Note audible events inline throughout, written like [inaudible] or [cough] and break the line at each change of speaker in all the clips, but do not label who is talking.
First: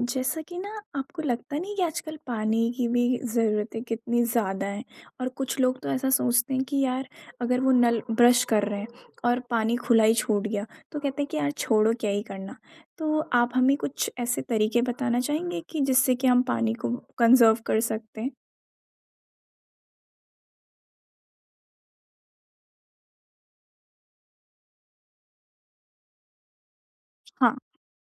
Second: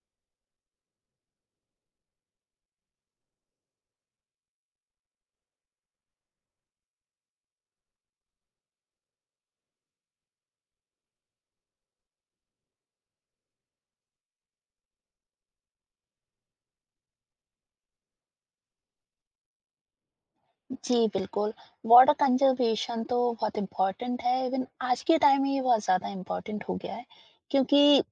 जैसा कि ना आपको लगता नहीं कि आजकल पानी की भी ज़रूरतें कितनी ज़्यादा हैं? और कुछ लोग तो ऐसा सोचते हैं कि यार अगर वो नल ब्रश कर रहे हैं और पानी खुला ही छूट गया तो कहते हैं कि यार छोड़ो क्या ही करना। तो आप हमें कुछ ऐसे तरीके बताना चाहेंगे कि जिससे कि हम पानी को कंज़र्व कर सकते हैं?
जी, बिल्कुल। वाटर कंज़र्वेशन तो बहुत इम्पोर्टेंट है, इवन आज के टाइम में ये बहुत ज़्यादा इम्पोर्टेंट हो गया है,
हाँ,
क्योंकि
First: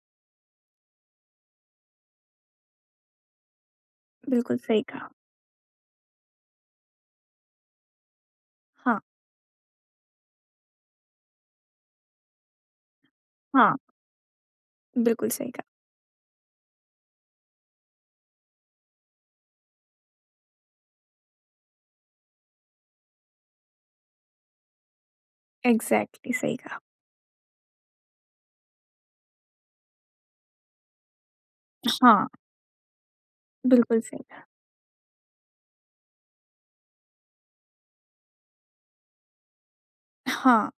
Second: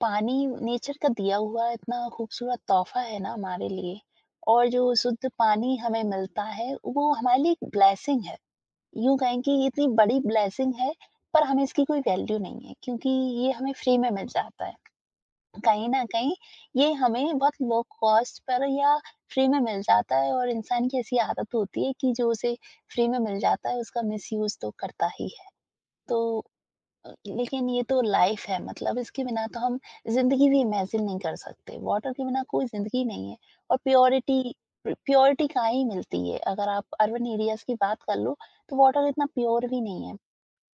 पानी नेचर का दिया हुआ इतना खूबसूरत तोहफ़ा है ना हमारे लिए।
बिल्कुल
और
सही
जो
कहा।
शुद्ध पानी हमें मिलता है, वो हमारे लिए एक ब्लेसिंग है।
हाँ,
यूँ कहें कि ये इतनी बड़ी ब्लेसिंग है, पर हमें इसकी कोई वैल्यू नहीं है, क्योंकि ये हमें
हाँ,
फ्री में मिल जाता है।
बिल्कुल सही कहा।
कहीं न कहीं ये हमें बहुत लो कॉस्ट पर या फ्री में मिल जाता है और इंसान की ऐसी आदत होती है कि जो उसे फ्री में मिल जाता है उसका मिसयूज़ तो करता ही है। तो
एग्ज़ैक्टली सही कहा।
लेकिन ये तो लाइफ़ है मतलब इसके बिना तो हम ज़िंदगी भी इमेजिन नहीं कर सकते। वाटर के
हाँ,
बिना कोई ज़िंदगी नहीं है। और
बिल्कुल सही
प्योरिटी
कहा।
प्र प्योरिटी कहाँ ही मिलती है? अगर आप अर्बन एरियाज़ की बात कर लो तो वाटर इतना प्योर भी नहीं है।
हाँ,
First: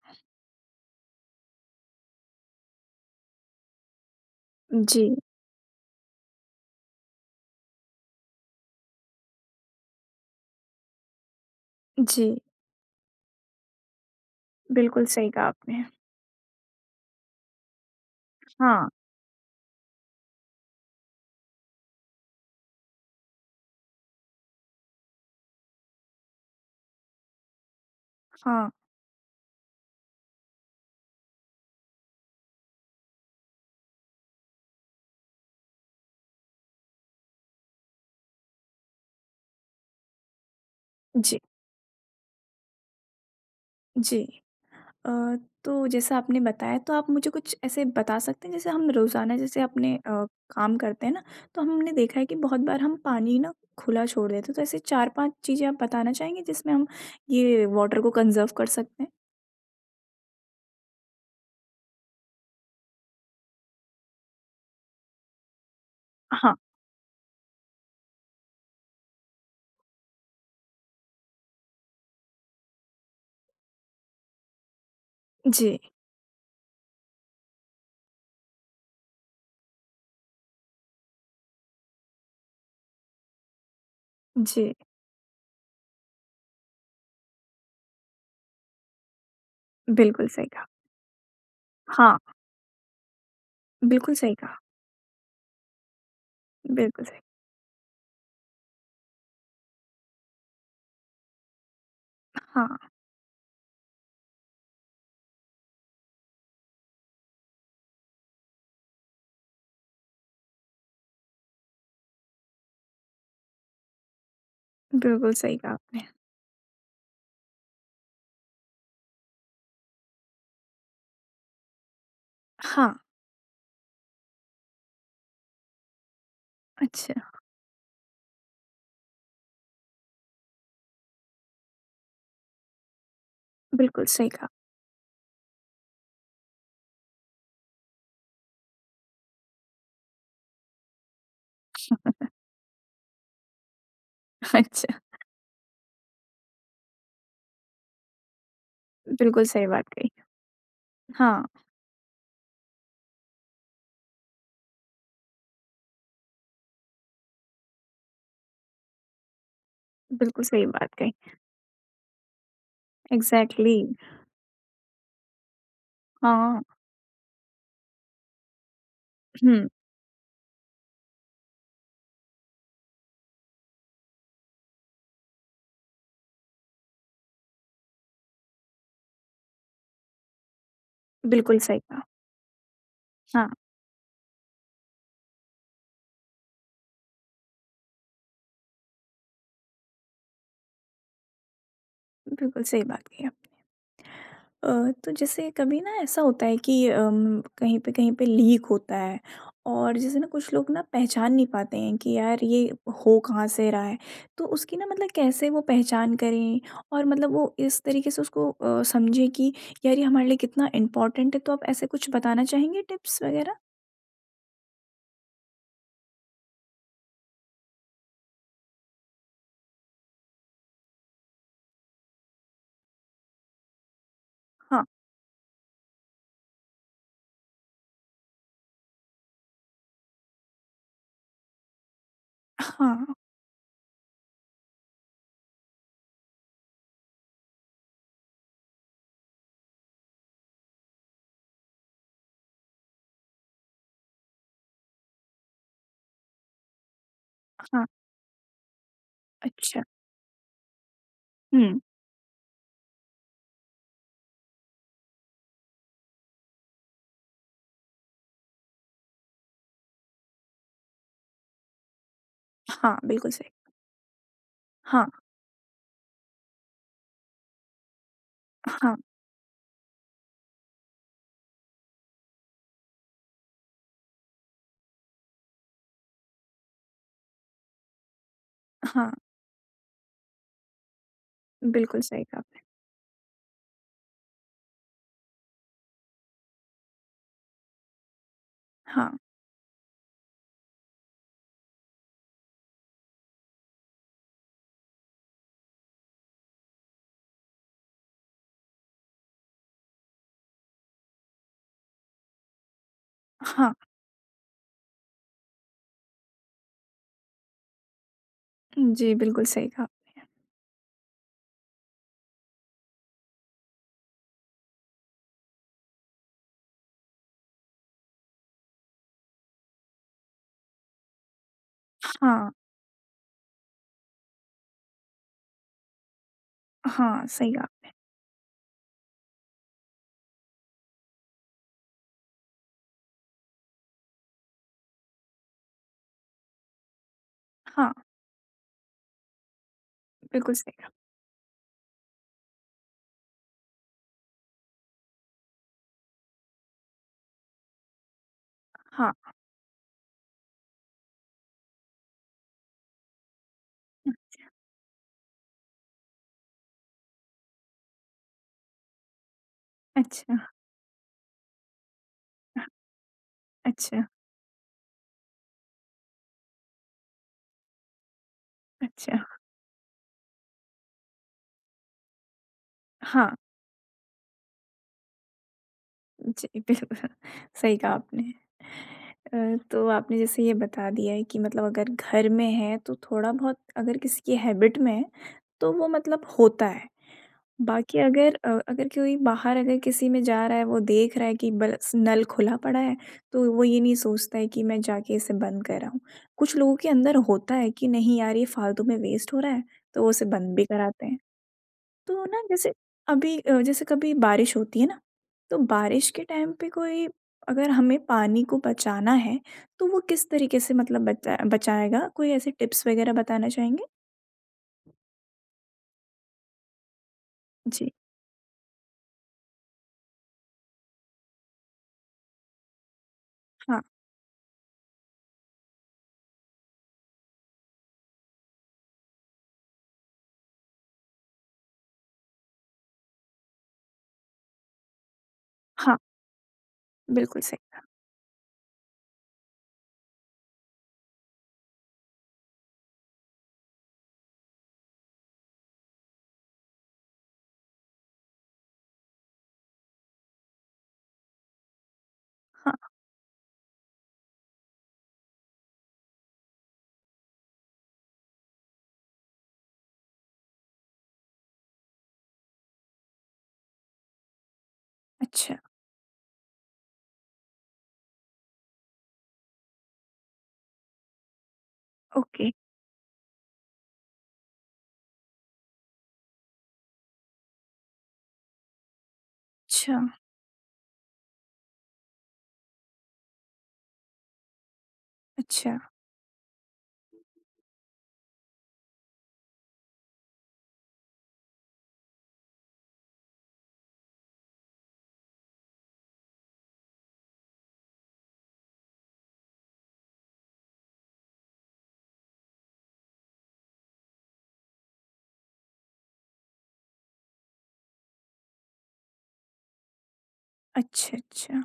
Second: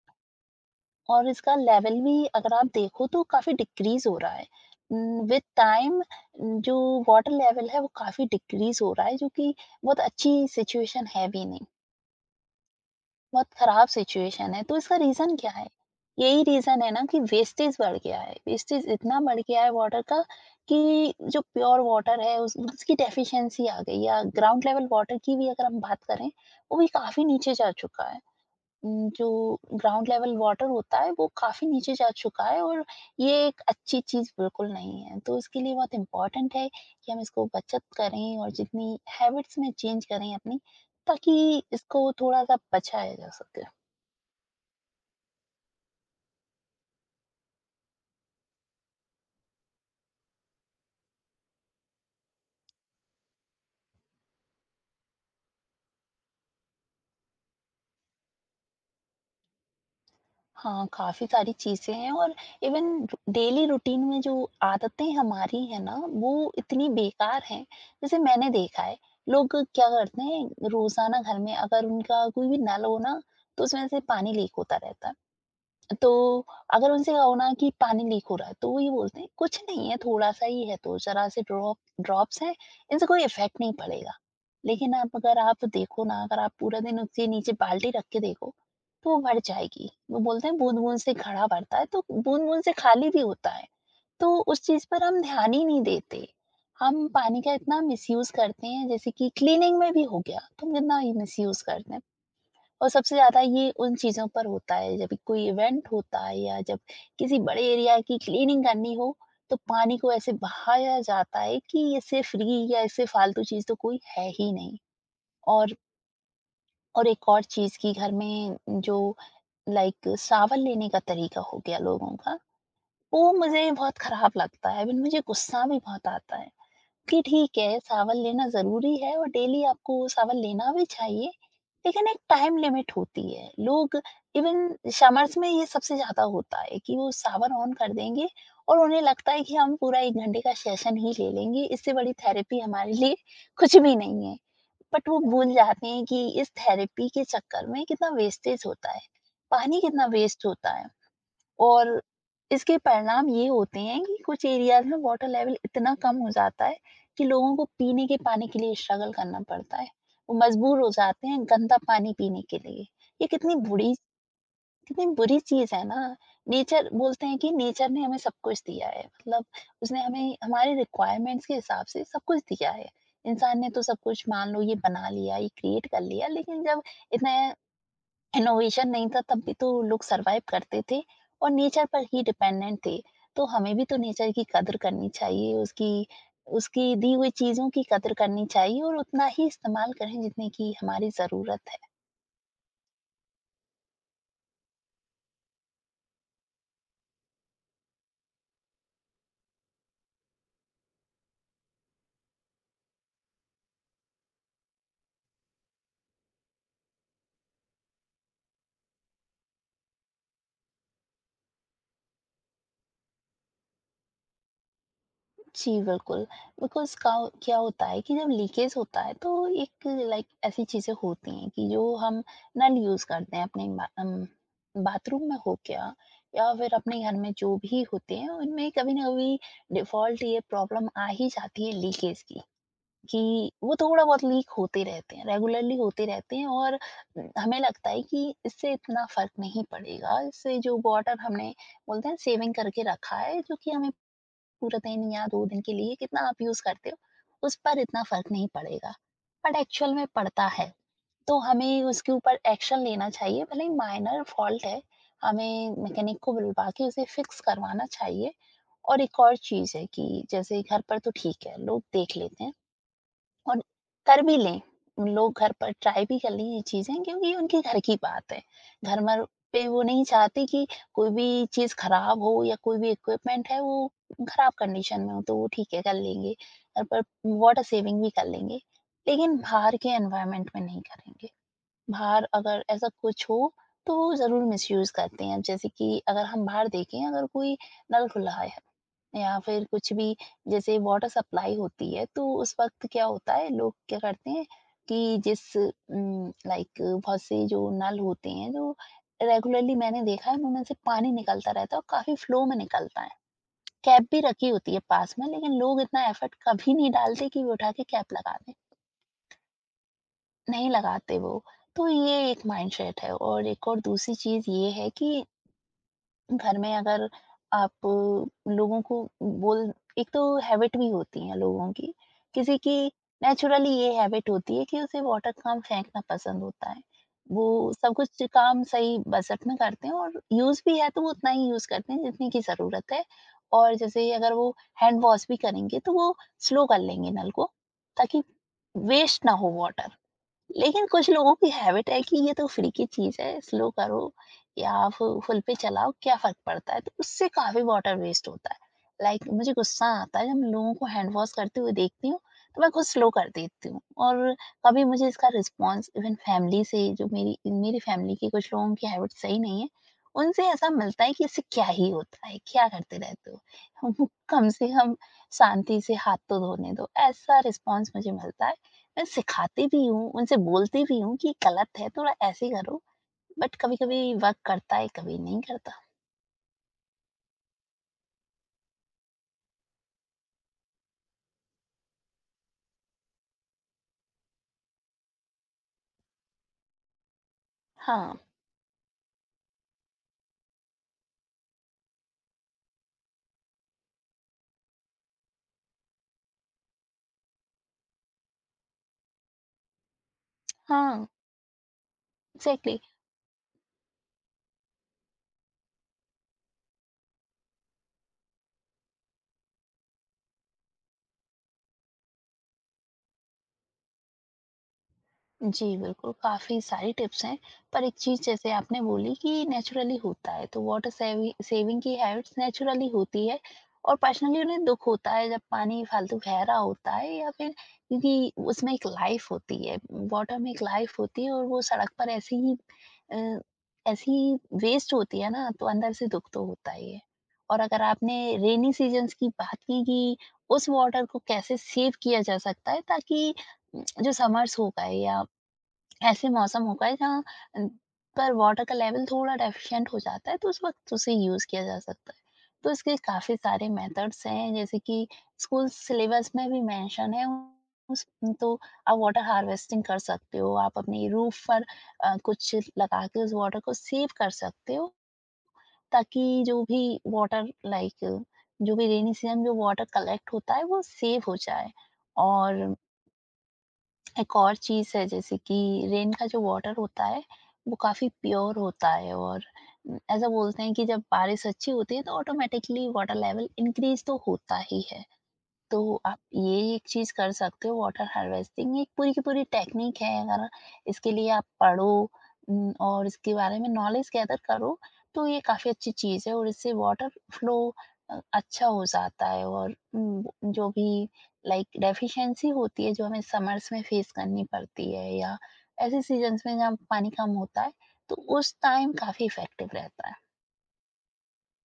और इसका लेवल भी अगर आप देखो तो काफ़ी डिक्रीज़ हो रहा है।
जी,
विद टाइम जो वाटर लेवल है वो काफ़ी डिक्रीज़ हो रहा है, जो कि बहुत अच्छी सिचुएशन है भी नहीं,
जी,
बहुत ख़राब सिचुएशन है। तो इसका
बिल्कुल सही
रीज़न
कहा
क्या है?
आपने।
यही रीज़न है ना कि वेस्टेज बढ़ गया है। वेस्टेज
हाँ,
इतना बढ़ गया है वाटर का कि जो प्योर वाटर है उस उसकी डेफ़िशिएंसी आ गई, या ग्राउंड लेवल वाटर की भी अगर हम बात करें, वो भी काफ़ी नीचे जा चुका है।
हाँ,
जो ग्राउंड लेवल वाटर होता है वो काफ़ी नीचे जा चुका है और ये एक अच्छी चीज़ बिल्कुल नहीं है। तो इसके लिए बहुत इम्पोर्टेंट है कि हम इसको बचत करें और जितनी हैबिट्स में चेंज करें अपनी,
जी।
ताकि इसको थोड़ा-सा बचाया जा सके।
जी। अ, तो जैसा आपने बताया तो आप मुझे कुछ ऐसे बता सकते हैं जैसे हम रोज़ाना जैसे अपने काम करते हैं ना, तो हमने देखा है कि बहुत बार हम पानी ना खुला छोड़ देते हैं। तो ऐसे 4-5 चीज़ें आप बताना चाहेंगे जिसमें हम ये वाटर को कंज़र्व कर सकते हैं?
हाँ, काफ़ी सारी चीज़ें हैं और इवन डेली रूटीन में जो आदतें हमारी हैं ना वो
हाँ।
इतनी बेकार हैं। जैसे मैंने देखा है, लोग क्या करते हैं रोज़ाना घर में, अगर उनका कोई भी नल हो ना, तो उसमें से पानी लीक होता रहता है।
जी,
तो अगर उनसे कहो ना कि पानी लीक हो रहा है, तो वो ये बोलते हैं, "कुछ नहीं है, थोड़ा-सा ही है तो, ज़रा से ड्रॉप ड्रॉप्स हैं, इनसे कोई इफ़ेक्ट नहीं पड़ेगा।"
जी।
लेकिन आप अगर आप देखो ना, अगर आप पूरा दिन उसके नीचे बाल्टी रख के देखो, तो वो भर जाएगी। वो
बिल्कुल सही
बोलते हैं,
कहा।
"बूँद-बूँद से घड़ा भरता है।" तो
हाँ,
बूँद-बूँद से खाली भी होता है।
बिल्कुल
तो
सही कहा,
उस चीज़ पर हम ध्यान ही नहीं देते।
बिल्कुल
हम
सही।
पानी का इतना मिसयूज़ करते हैं, जैसे कि क्लीनिंग में भी हो गया, तो हम कितना ही मिसयूज़ करते हैं। और
हाँ,
सबसे ज़्यादा ये उन चीज़ों पर होता है जब कोई इवेंट होता है या जब किसी बड़े एरिया की क्लीनिंग करनी हो, तो पानी को ऐसे बहाया जाता है कि इससे फ्री या इससे फालतू चीज़ तो कोई है ही नहीं।
बिल्कुल सही कहा
और
आपने।
और एक और चीज़ की घर में जो लाइक सावन लेने का तरीका हो गया लोगों का,
हाँ,
वो मुझे बहुत खराब लगता है, इवन मुझे गुस्सा भी बहुत आता है कि
अच्छा,
ठीक है सावन लेना ज़रूरी है और डेली आपको सावन लेना भी चाहिए, लेकिन एक टाइम लिमिट होती है लोग।
बिल्कुल सही कहा।
इवन समर्स में ये सबसे ज्यादा होता है कि वो सावर ऑन कर देंगे और उन्हें लगता है कि हम पूरा एक घंटे का सेशन ही ले लेंगे, इससे बड़ी थेरेपी हमारे लिए कुछ भी नहीं है।
[laughs] अच्छा,
बट वो भूल जाते हैं कि इस थेरेपी के चक्कर में कितना वेस्टेज होता है,
बिल्कुल सही
पानी
बात
कितना
कही।
वेस्ट होता है।
हाँ,
और इसके परिणाम ये होते हैं कि कुछ एरियाज में वाटर लेवल इतना कम हो जाता है कि लोगों को पीने के पानी के लिए स्ट्रगल करना पड़ता है। वो
बिल्कुल सही
मजबूर हो
बात कही।
जाते हैं गंदा पानी पीने के लिए। ये कितनी
एग्ज़ैक्टली,
बुरी, कितनी बुरी चीज़ है ना।
हाँ।
नेचर बोलते हैं कि नेचर ने हमें सब कुछ दिया है। मतलब
हुँ,
उसने हमें हमारे रिक्वायरमेंट्स के हिसाब से सब कुछ दिया है। इंसान ने तो सब कुछ मान लो ये बना लिया, ये क्रिएट कर लिया, लेकिन जब इतने इनोवेशन नहीं था तब भी तो लोग सरवाइव करते थे और
बिल्कुल सही
नेचर
कहा।
पर ही डिपेंडेंट थे। तो
हाँ,
हमें भी तो नेचर की कदर करनी चाहिए, उसकी उसकी दी हुई चीज़ों की कदर करनी चाहिए और उतना ही इस्तेमाल करें जितने की हमारी ज़रूरत है।
बिल्कुल सही बात कही आपने। तो जैसे कभी ना ऐसा होता है कि कहीं पे लीक होता है और जैसे ना कुछ लोग ना पहचान नहीं पाते हैं कि यार ये हो कहाँ से रहा है। तो उसकी ना मतलब कैसे वो पहचान करें और मतलब वो इस तरीके से उसको समझें कि यार ये हमारे लिए कितना इम्पोर्टेंट है। तो आप ऐसे कुछ बताना चाहेंगे टिप्स वगैरह?
जी बिल्कुल, बिकॉज़ का क्या होता है कि जब लीकेज होता है तो एक लाइक ऐसी चीज़ें होती हैं कि जो हम नल यूज़ करते हैं अपने
हाँ,
बाथरूम में हो गया या फिर अपने घर में जो भी होते हैं उनमें कभी न कभी डिफ़ॉल्ट ये प्रॉब्लम आ ही जाती है लीकेज की,
हाँ,
कि वो थोड़ा बहुत लीक होते रहते हैं, रेगुलरली होते रहते हैं। और हमें लगता है कि इससे इतना फ़र्क नहीं पड़ेगा, इससे जो वाटर हमने बोलते हैं सेविंग करके रखा है जो कि हमें पूरे दिन या 2 दिन के लिए कितना आप यूज़ करते हो, उस पर
हाँ,
इतना फ़र्क नहीं पड़ेगा। बट
अच्छा।
एक्चुअल में पड़ता है, तो
हुँ,
हमें उसके ऊपर एक्शन लेना चाहिए, भले ही माइनर फ़ॉल्ट है, हमें मैकेनिक को बुलवा के उसे फ़िक्स करवाना चाहिए। और एक और चीज़ है कि जैसे घर पर तो ठीक है, लोग देख लेते हैं।
हाँ, बिल्कुल सही।
और कर भी लें, उन
हाँ,
लोग घर पर ट्राई भी कर लें ये चीज़ें क्योंकि ये उनके घर की बात है।
हाँ,
घर मर पे वो नहीं चाहते कि कोई भी चीज़ खराब हो या कोई भी इक्विपमेंट है वो खराब कंडीशन में हो, तो वो ठीक है कर लेंगे। पर वाटर सेविंग भी कर लेंगे,
हाँ,
लेकिन बाहर के एनवायरनमेंट में नहीं करेंगे।
बिल्कुल सही
बाहर
कहा।
अगर ऐसा कुछ हो, तो वो ज़रूर मिसयूज़ करते हैं। अब जैसे कि अगर हम बाहर देखें, अगर कोई नल खुला है
हाँ,
या फिर कुछ भी जैसे वाटर सप्लाई होती है, तो उस वक़्त क्या होता है, लोग क्या करते हैं कि जिस लाइक बहुत से जो नल होते हैं जो रेगुलरली मैंने देखा है, उनमें से पानी निकलता रहता है और काफ़ी फ्लो में निकलता है।
हाँ।
कैप भी रखी होती है पास में, लेकिन लोग इतना एफर्ट कभी नहीं डालते कि वो उठा के कैप लगा दें।
जी, बिल्कुल सही कहा आपने।
नहीं लगाते वो। तो ये एक माइंडसेट है और एक और दूसरी चीज़ ये है कि घर में अगर आप लोगों को बोल एक तो हैबिट भी होती है लोगों की।
हाँ,
किसी की नेचुरली ये हैबिट होती है कि उसे वाटर काम फेंकना पसंद होता है।
हाँ, सही
वो
कहा।
सब कुछ काम सही बजट में करते हैं और यूज़ भी है तो वो उतना ही यूज़ करते हैं जितने की ज़रूरत है। और जैसे अगर वो हैंड वॉश भी करेंगे तो वो स्लो कर लेंगे नल को,
हाँ,
ताकि वेस्ट ना हो वाटर।
बिल्कुल सही
लेकिन
कहा।
कुछ लोगों की हैबिट है कि ये तो फ्री की चीज है, स्लो करो या फुल पे चलाओ क्या फर्क पड़ता है, तो उससे काफी वाटर वेस्ट होता है।
हाँ,
Like, मुझे गुस्सा आता है जब मैं लोगों को हैंड वॉश करते हुए देखती हूँ तो मैं खुद स्लो कर देती हूँ।
हुँ,
और कभी मुझे इसका रिस्पॉन्स इवन फैमिली से, जो मेरी मेरी फैमिली की कुछ लोगों की हैबिट सही नहीं है,
अच्छा,
उनसे ऐसा मिलता है कि इससे क्या ही होता है, क्या करते रहते हो,
अच्छा,
[laughs] कम से कम शांति से हाथ तो धोने दो, ऐसा रिस्पॉन्स मुझे मिलता है। मैं
अच्छा।
सिखाती भी हूँ, उनसे बोलती भी हूँ कि ये गलत है, थोड़ा ऐसे ही करो,
हाँ,
बट कभी-कभी वर्क करता है, कभी नहीं करता।
जी, [laughs] बिल्कुल सही कहा आपने। तो आपने जैसे ये बता दिया है कि मतलब अगर घर में है, तो थोड़ा-बहुत अगर किसी की हैबिट में है, तो वो मतलब होता है। बाकी
हाँ,
अगर अगर कोई बाहर अगर किसी में जा रहा है, वो देख रहा है कि बस नल खुला पड़ा है, तो वो ये नहीं सोचता है कि मैं जाके इसे बंद कर आऊँ। कुछ लोगों के अंदर होता है कि नहीं यार, ये फालतू में वेस्ट हो रहा है, तो वो उसे बंद भी
हाँ,
कराते हैं। तो ना जैसे
एग्ज़ैक्टली।
अभी जैसे कभी बारिश होती है ना, तो बारिश के टाइम पे कोई अगर हमें पानी को बचाना है, तो वो किस तरीके से मतलब बचाएगा? कोई ऐसे टिप्स वगैरह बताना चाहेंगे?
जी बिल्कुल, काफ़ी सारी टिप्स हैं, पर
जी,
एक चीज़ जैसे आपने बोली कि नेचुरली होता है, तो वाटर सेविंग की हैबिट्स नेचुरली होती है
हाँ,
और पर्सनली उन्हें दुख होता है जब पानी फालतू गहरा होता है, या फिर क्योंकि उसमें एक लाइफ होती है, वाटर में एक लाइफ होती है और वो सड़क पर ऐसी ही अ, ऐसी वेस्ट होती है ना, तो अंदर
हाँ,
से दुख तो होता ही है।
बिल्कुल सही।
और अगर आपने रेनी सीजन्स की बात की कि उस वाटर को कैसे सेव किया जा सकता है, ताकि जो समर्स होगा या ऐसे मौसम होगा जहाँ अ, पर वाटर का लेवल थोड़ा डेफिशिएंट हो जाता है, तो उस वक़्त उसे यूज़ किया जा सकता है। तो
हाँ,
इसके काफ़ी सारे मेथड्स हैं, जैसे कि स्कूल सिलेबस में भी मेंशन है उस तो आप वाटर हार्वेस्टिंग कर सकते हो, आप अपनी रूफ़ पर कुछ लगा के उस वाटर को सेव कर सकते हो,
अच्छा,
ताकि जो भी वाटर लाइक जो भी रेनी सीज़न में जो वाटर कलेक्ट होता है वो सेव हो जाए।
ओके।
और एक और चीज़ है जैसे कि रेन का जो वाटर होता है वो काफ़ी प्योर होता है, और
अच्छा,
ऐसा बोलते हैं कि जब बारिश अच्छी होती है तो ऑटोमेटिकली वाटर लेवल इंक्रीज तो होता ही है।
अच्छा,
तो आप ये एक चीज़ कर सकते हो, वाटर हार्वेस्टिंग ये एक पूरी की पूरी टेक्निक है, अगर इसके लिए आप पढ़ो और इसके बारे में नॉलेज गैदर करो, तो ये काफ़ी अच्छी चीज़ है और इससे वाटर फ्लो अच्छा हो जाता है और जो भी लाइक डेफिशिएंसी होती है जो हमें समर्स में फेस करनी पड़ती है या ऐसे सीजन्स में जहाँ पानी कम होता है तो उस टाइम काफ़ी इफ़ेक्टिव रहता है।
अच्छा, अच्छा।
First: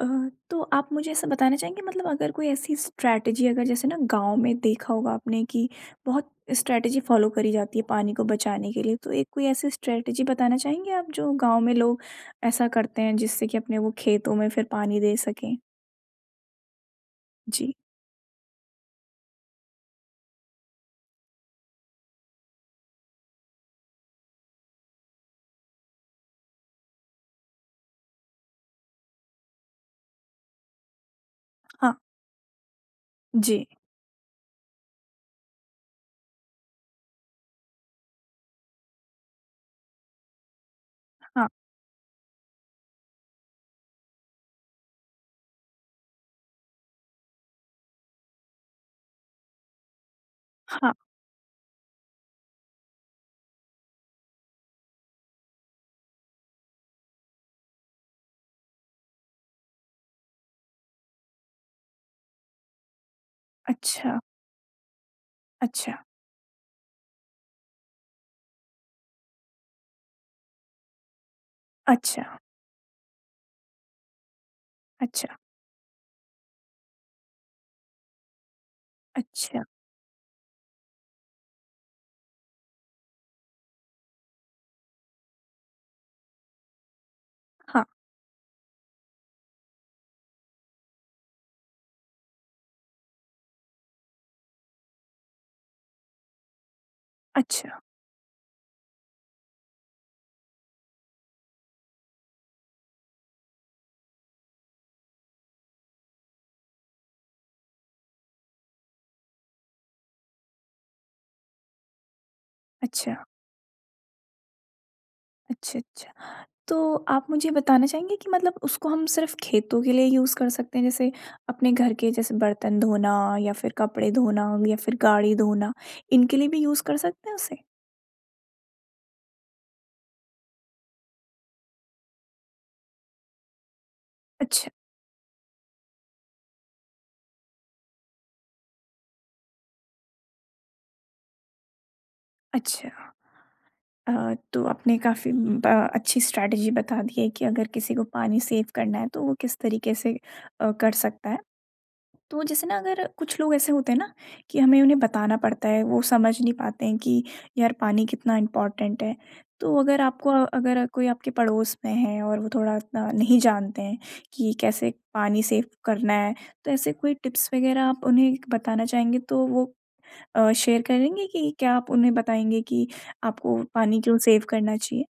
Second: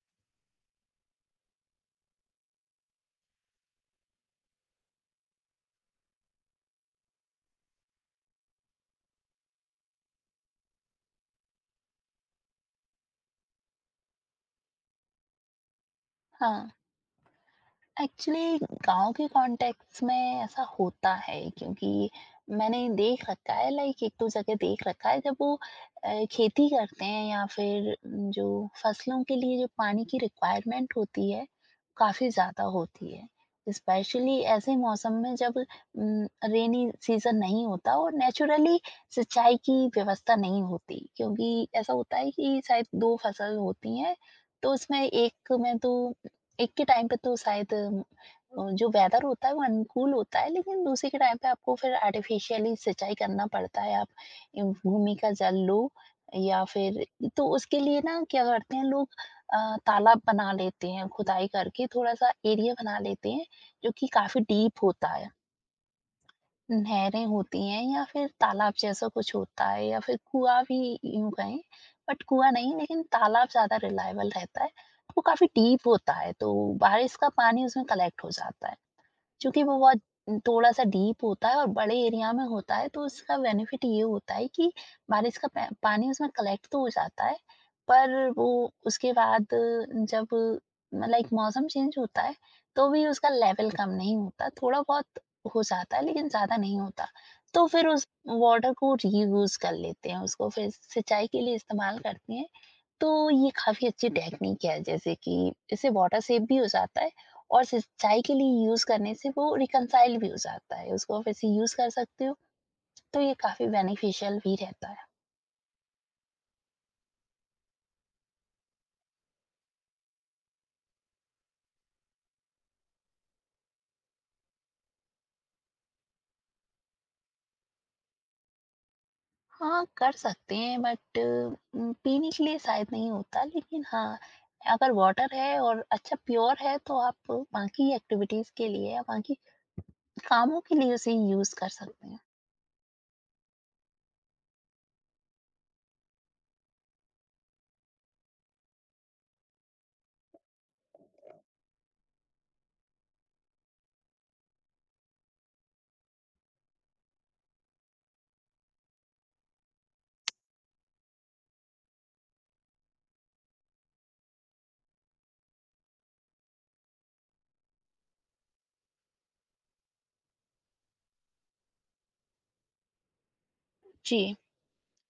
अ, तो आप मुझे ऐसा बताना चाहेंगे मतलब अगर कोई ऐसी स्ट्रैटेजी अगर जैसे ना गाँव में देखा होगा आपने कि बहुत स्ट्रैटेजी फ़ॉलो करी जाती है पानी को बचाने के लिए, तो एक कोई ऐसी स्ट्रैटेजी बताना चाहेंगे आप जो गाँव में लोग ऐसा करते हैं जिससे कि अपने वो खेतों में फिर पानी दे सकें?
हाँ।
जी,
एक्चुअली गाँव के कॉन्टेक्स्ट में ऐसा होता है क्योंकि मैंने देख रखा है, लाइक एक दो जगह देख रखा है। जब वो खेती करते हैं या फिर न, जो फसलों के लिए जो पानी की रिक्वायरमेंट होती है,
हाँ,
काफ़ी ज़्यादा होती
जी,
है। स्पेशली ऐसे मौसम में जब रेनी सीज़न नहीं होता और नेचुरली सिंचाई की व्यवस्था नहीं होती,
हाँ,
क्योंकि ऐसा होता है कि शायद 2 फसल होती हैं, तो उसमें एक में तो एक के टाइम पे तो शायद जो वेदर होता है वो अनुकूल होता है, लेकिन
हाँ,
दूसरे के टाइम पे आपको फिर आर्टिफिशियली सिंचाई करना पड़ता है। आप भूमि का जल लो या फिर, तो उसके लिए ना क्या करते हैं लोग, तालाब बना लेते हैं, खुदाई करके थोड़ा सा एरिया बना लेते हैं जो कि
अच्छा,
काफी डीप होता है।
अच्छा,
नहरें होती हैं या फिर तालाब जैसा कुछ होता है या फिर कुआँ भी यूँ कहें, बट
अच्छा,
कुआँ नहीं, लेकिन तालाब ज़्यादा रिलाएबल रहता है। वो
अच्छा,
काफ़ी डीप होता है तो बारिश का पानी उसमें कलेक्ट हो जाता है। चूँकि
अच्छा,
वो बहुत थोड़ा-सा डीप होता है और बड़े एरिया में होता है, तो उसका बेनिफिट ये होता है कि बारिश का पै पानी उसमें कलेक्ट तो हो जाता है,
हाँ,
पर वो उसके बाद जब लाइक मौसम चेंज होता है, तो भी उसका लेवल कम नहीं होता, थोड़ा-बहुत हो जाता है लेकिन ज़्यादा नहीं होता। तो
अच्छा,
फिर उस वाटर को रीयूज़ कर लेते हैं, उसको फिर सिंचाई के लिए इस्तेमाल करते हैं। तो ये काफ़ी अच्छी टेक्निक है, जैसे कि इससे वाटर सेव भी हो जाता है और सिंचाई के लिए यूज़ करने से वो रिकनसाइल भी हो जाता है। उसको आप ऐसे यूज़ कर सकते हो,
अच्छा,
तो ये काफ़ी बेनिफिशियल भी रहता है।
अच्छा, अच्छा। तो आप मुझे बताना चाहेंगे कि मतलब उसको हम सिर्फ़ खेतों के लिए यूज़ कर सकते हैं, जैसे अपने घर के जैसे बर्तन धोना या फिर कपड़े धोना या फिर गाड़ी धोना, इनके लिए भी यूज़ कर सकते हैं उसे?
हाँ, कर सकते हैं, बट पीने के लिए शायद नहीं होता, लेकिन हाँ,
अच्छा,
अगर वाटर है और अच्छा प्योर है तो आप बाकी एक्टिविटीज़ के लिए या बाकी कामों के लिए उसे यूज़ कर सकते हैं।
अच्छा। तो आपने काफ़ी ब अच्छी स्ट्रैटेजी बता दी है कि अगर किसी को पानी सेव करना है, तो वो किस तरीके से कर सकता है। तो जैसे ना अगर कुछ लोग ऐसे होते हैं ना कि हमें उन्हें बताना पड़ता है, वो समझ नहीं पाते हैं कि यार पानी कितना इम्पोर्टेंट है। तो अगर आपको अगर कोई आपके पड़ोस में है और वो थोड़ा इतना नहीं जानते हैं कि कैसे पानी सेव करना है, तो ऐसे कोई टिप्स वगैरह आप उन्हें बताना चाहेंगे तो वो शेयर करेंगे कि क्या आप उन्हें बताएँगे कि आपको पानी क्यों
जी।
सेव करना चाहिए?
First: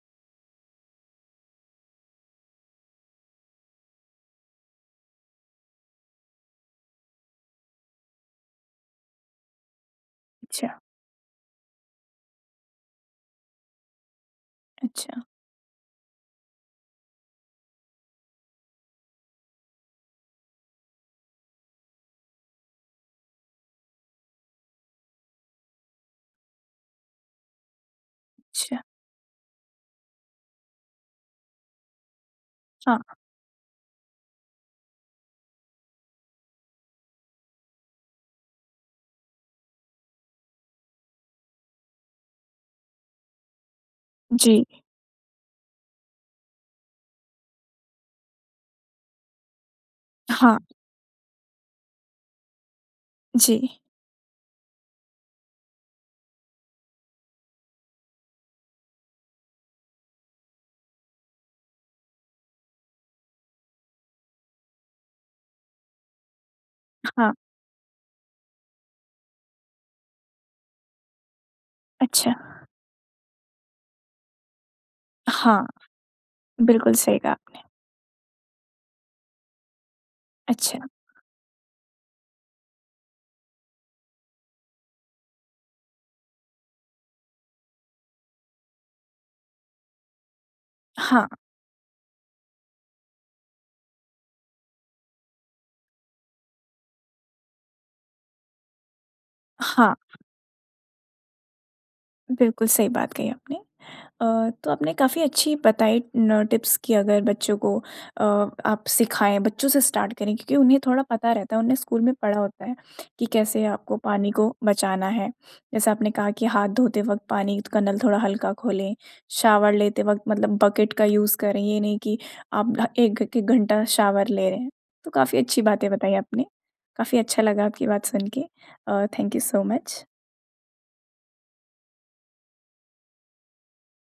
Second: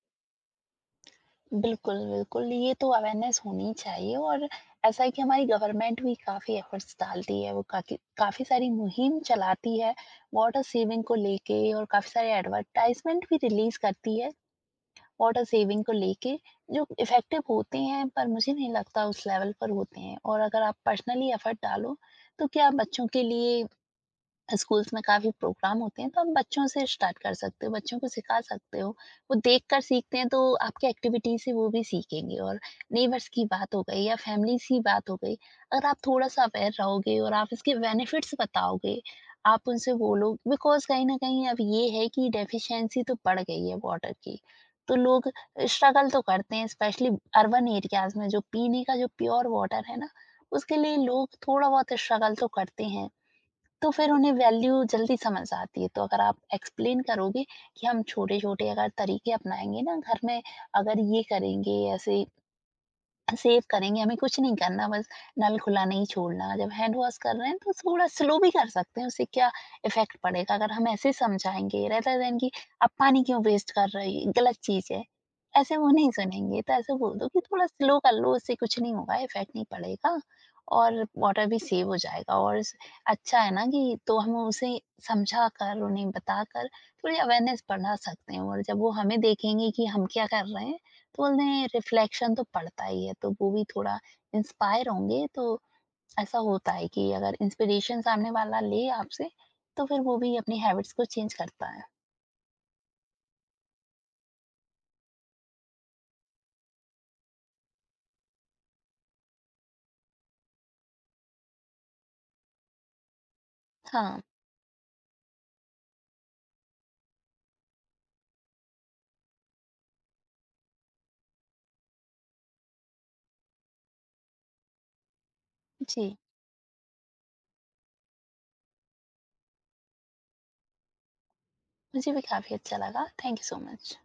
बिल्कुल, बिल्कुल, ये तो अवेयरनेस होनी चाहिए। और ऐसा है कि हमारी गवर्नमेंट भी काफ़ी एफर्ट्स डालती है, वो काकी काफ़ी सारी मुहिम चलाती है वाटर
अच्छा,
सेविंग को लेके, और काफ़ी सारे एडवर्टाइज़मेंट भी रिलीज़ करती है
अच्छा,
वाटर सेविंग को लेके, जो इफ़ेक्टिव होते हैं, पर मुझे नहीं लगता उस लेवल पर होते हैं। और अगर आप पर्सनली एफर्ट डालो, तो क्या, बच्चों के लिए स्कूल्स में काफ़ी प्रोग्राम होते हैं, तो आप बच्चों से स्टार्ट कर सकते हो, बच्चों को सिखा सकते
अच्छा।
हो। वो देखकर सीखते हैं, तो आपकी एक्टिविटी से वो भी सीखेंगे। और
हाँ,
नेबर्स की बात हो गई या फैमिलीज़ की बात हो गई, अगर आप थोड़ा-सा अवेयर रहोगे और आप इसके बेनिफिट्स बताओगे, आप उनसे बोलो, बिकॉज़ कहीं न कहीं अब ये है कि डेफ़िशिएंसी तो बढ़ गई है वाटर की,
जी,
तो लोग स्ट्रगल तो करते हैं, स्पेशली अर्बन एरियाज़ में जो पीने का जो प्योर वाटर है ना,
हाँ,
उसके लिए लोग थोड़ा बहुत स्ट्रगल तो करते हैं।
जी,
तो फिर उन्हें वैल्यू जल्दी समझ आती है। तो अगर आप एक्सप्लेन करोगे कि हम छोटे-छोटे अगर तरीके अपनाएँगे ना घर में, अगर ये करेंगे, ऐसे सेव करेंगे, हमें कुछ नहीं करना, बस नल खुला नहीं छोड़ना। जब हैंड वॉश
हाँ,
कर रहे हैं तो थोड़ा स्लो भी कर सकते हैं, उससे क्या इफ़ेक्ट पड़ेगा, अगर हम ऐसे समझाएँगे रेदर
अच्छा,
देन कि आप पानी क्यों वेस्ट कर रहे हो, ये गलत चीज़ है।
हाँ,
ऐसे वो नहीं सुनेंगे, तो
बिल्कुल
ऐसे बोल
सही
दो कि
कहा।
थोड़ा स्लो कर लो, उससे कुछ नहीं होगा, इफ़ेक्ट नहीं पड़ेगा
अच्छा।
और वाटर भी सेव हो जाएगा। और स अच्छा है ना, कि तो हम उसे समझा कर, उन्हें बताकर थोड़ी अवेयरनेस बढ़ा सकते हैं। और जब वो हमें देखेंगे कि हम क्या कर रहे हैं, तो
हाँ,
उन्हें रिफ्लेक्शन तो पड़ता ही है, तो वो भी थोड़ा इंस्पायर होंगे। तो ऐसा होता है कि अगर इंस्पिरेशन सामने वाला ले आपसे, तो
हाँ,
फिर वो भी अपनी हैबिट्स को चेंज करता है।
बिल्कुल सही बात कही आपने। तो आपने काफ़ी अच्छी बताई न टिप्स कि अगर बच्चों को अ, आप सिखाएँ, बच्चों से स्टार्ट करें क्योंकि उन्हें थोड़ा पता रहता है, उन्हें स्कूल में पढ़ा होता है कि कैसे आपको
हाँ,
पानी को बचाना है। जैसे आपने कहा कि हाथ धोते वक़्त पानी का नल थोड़ा हल्का खोलें, शावर लेते वक़्त मतलब बकेट का यूज़ करें, ये नहीं कि आप ढ 1 घंटा शावर ले रहे हैं। तो काफ़ी अच्छी बातें बताई
जी।
आपने, काफ़ी अच्छा लगा आपकी बात सुन के। Thank you so much.
मुझे भी काफ़ी अच्छा लगा। Thank you so much.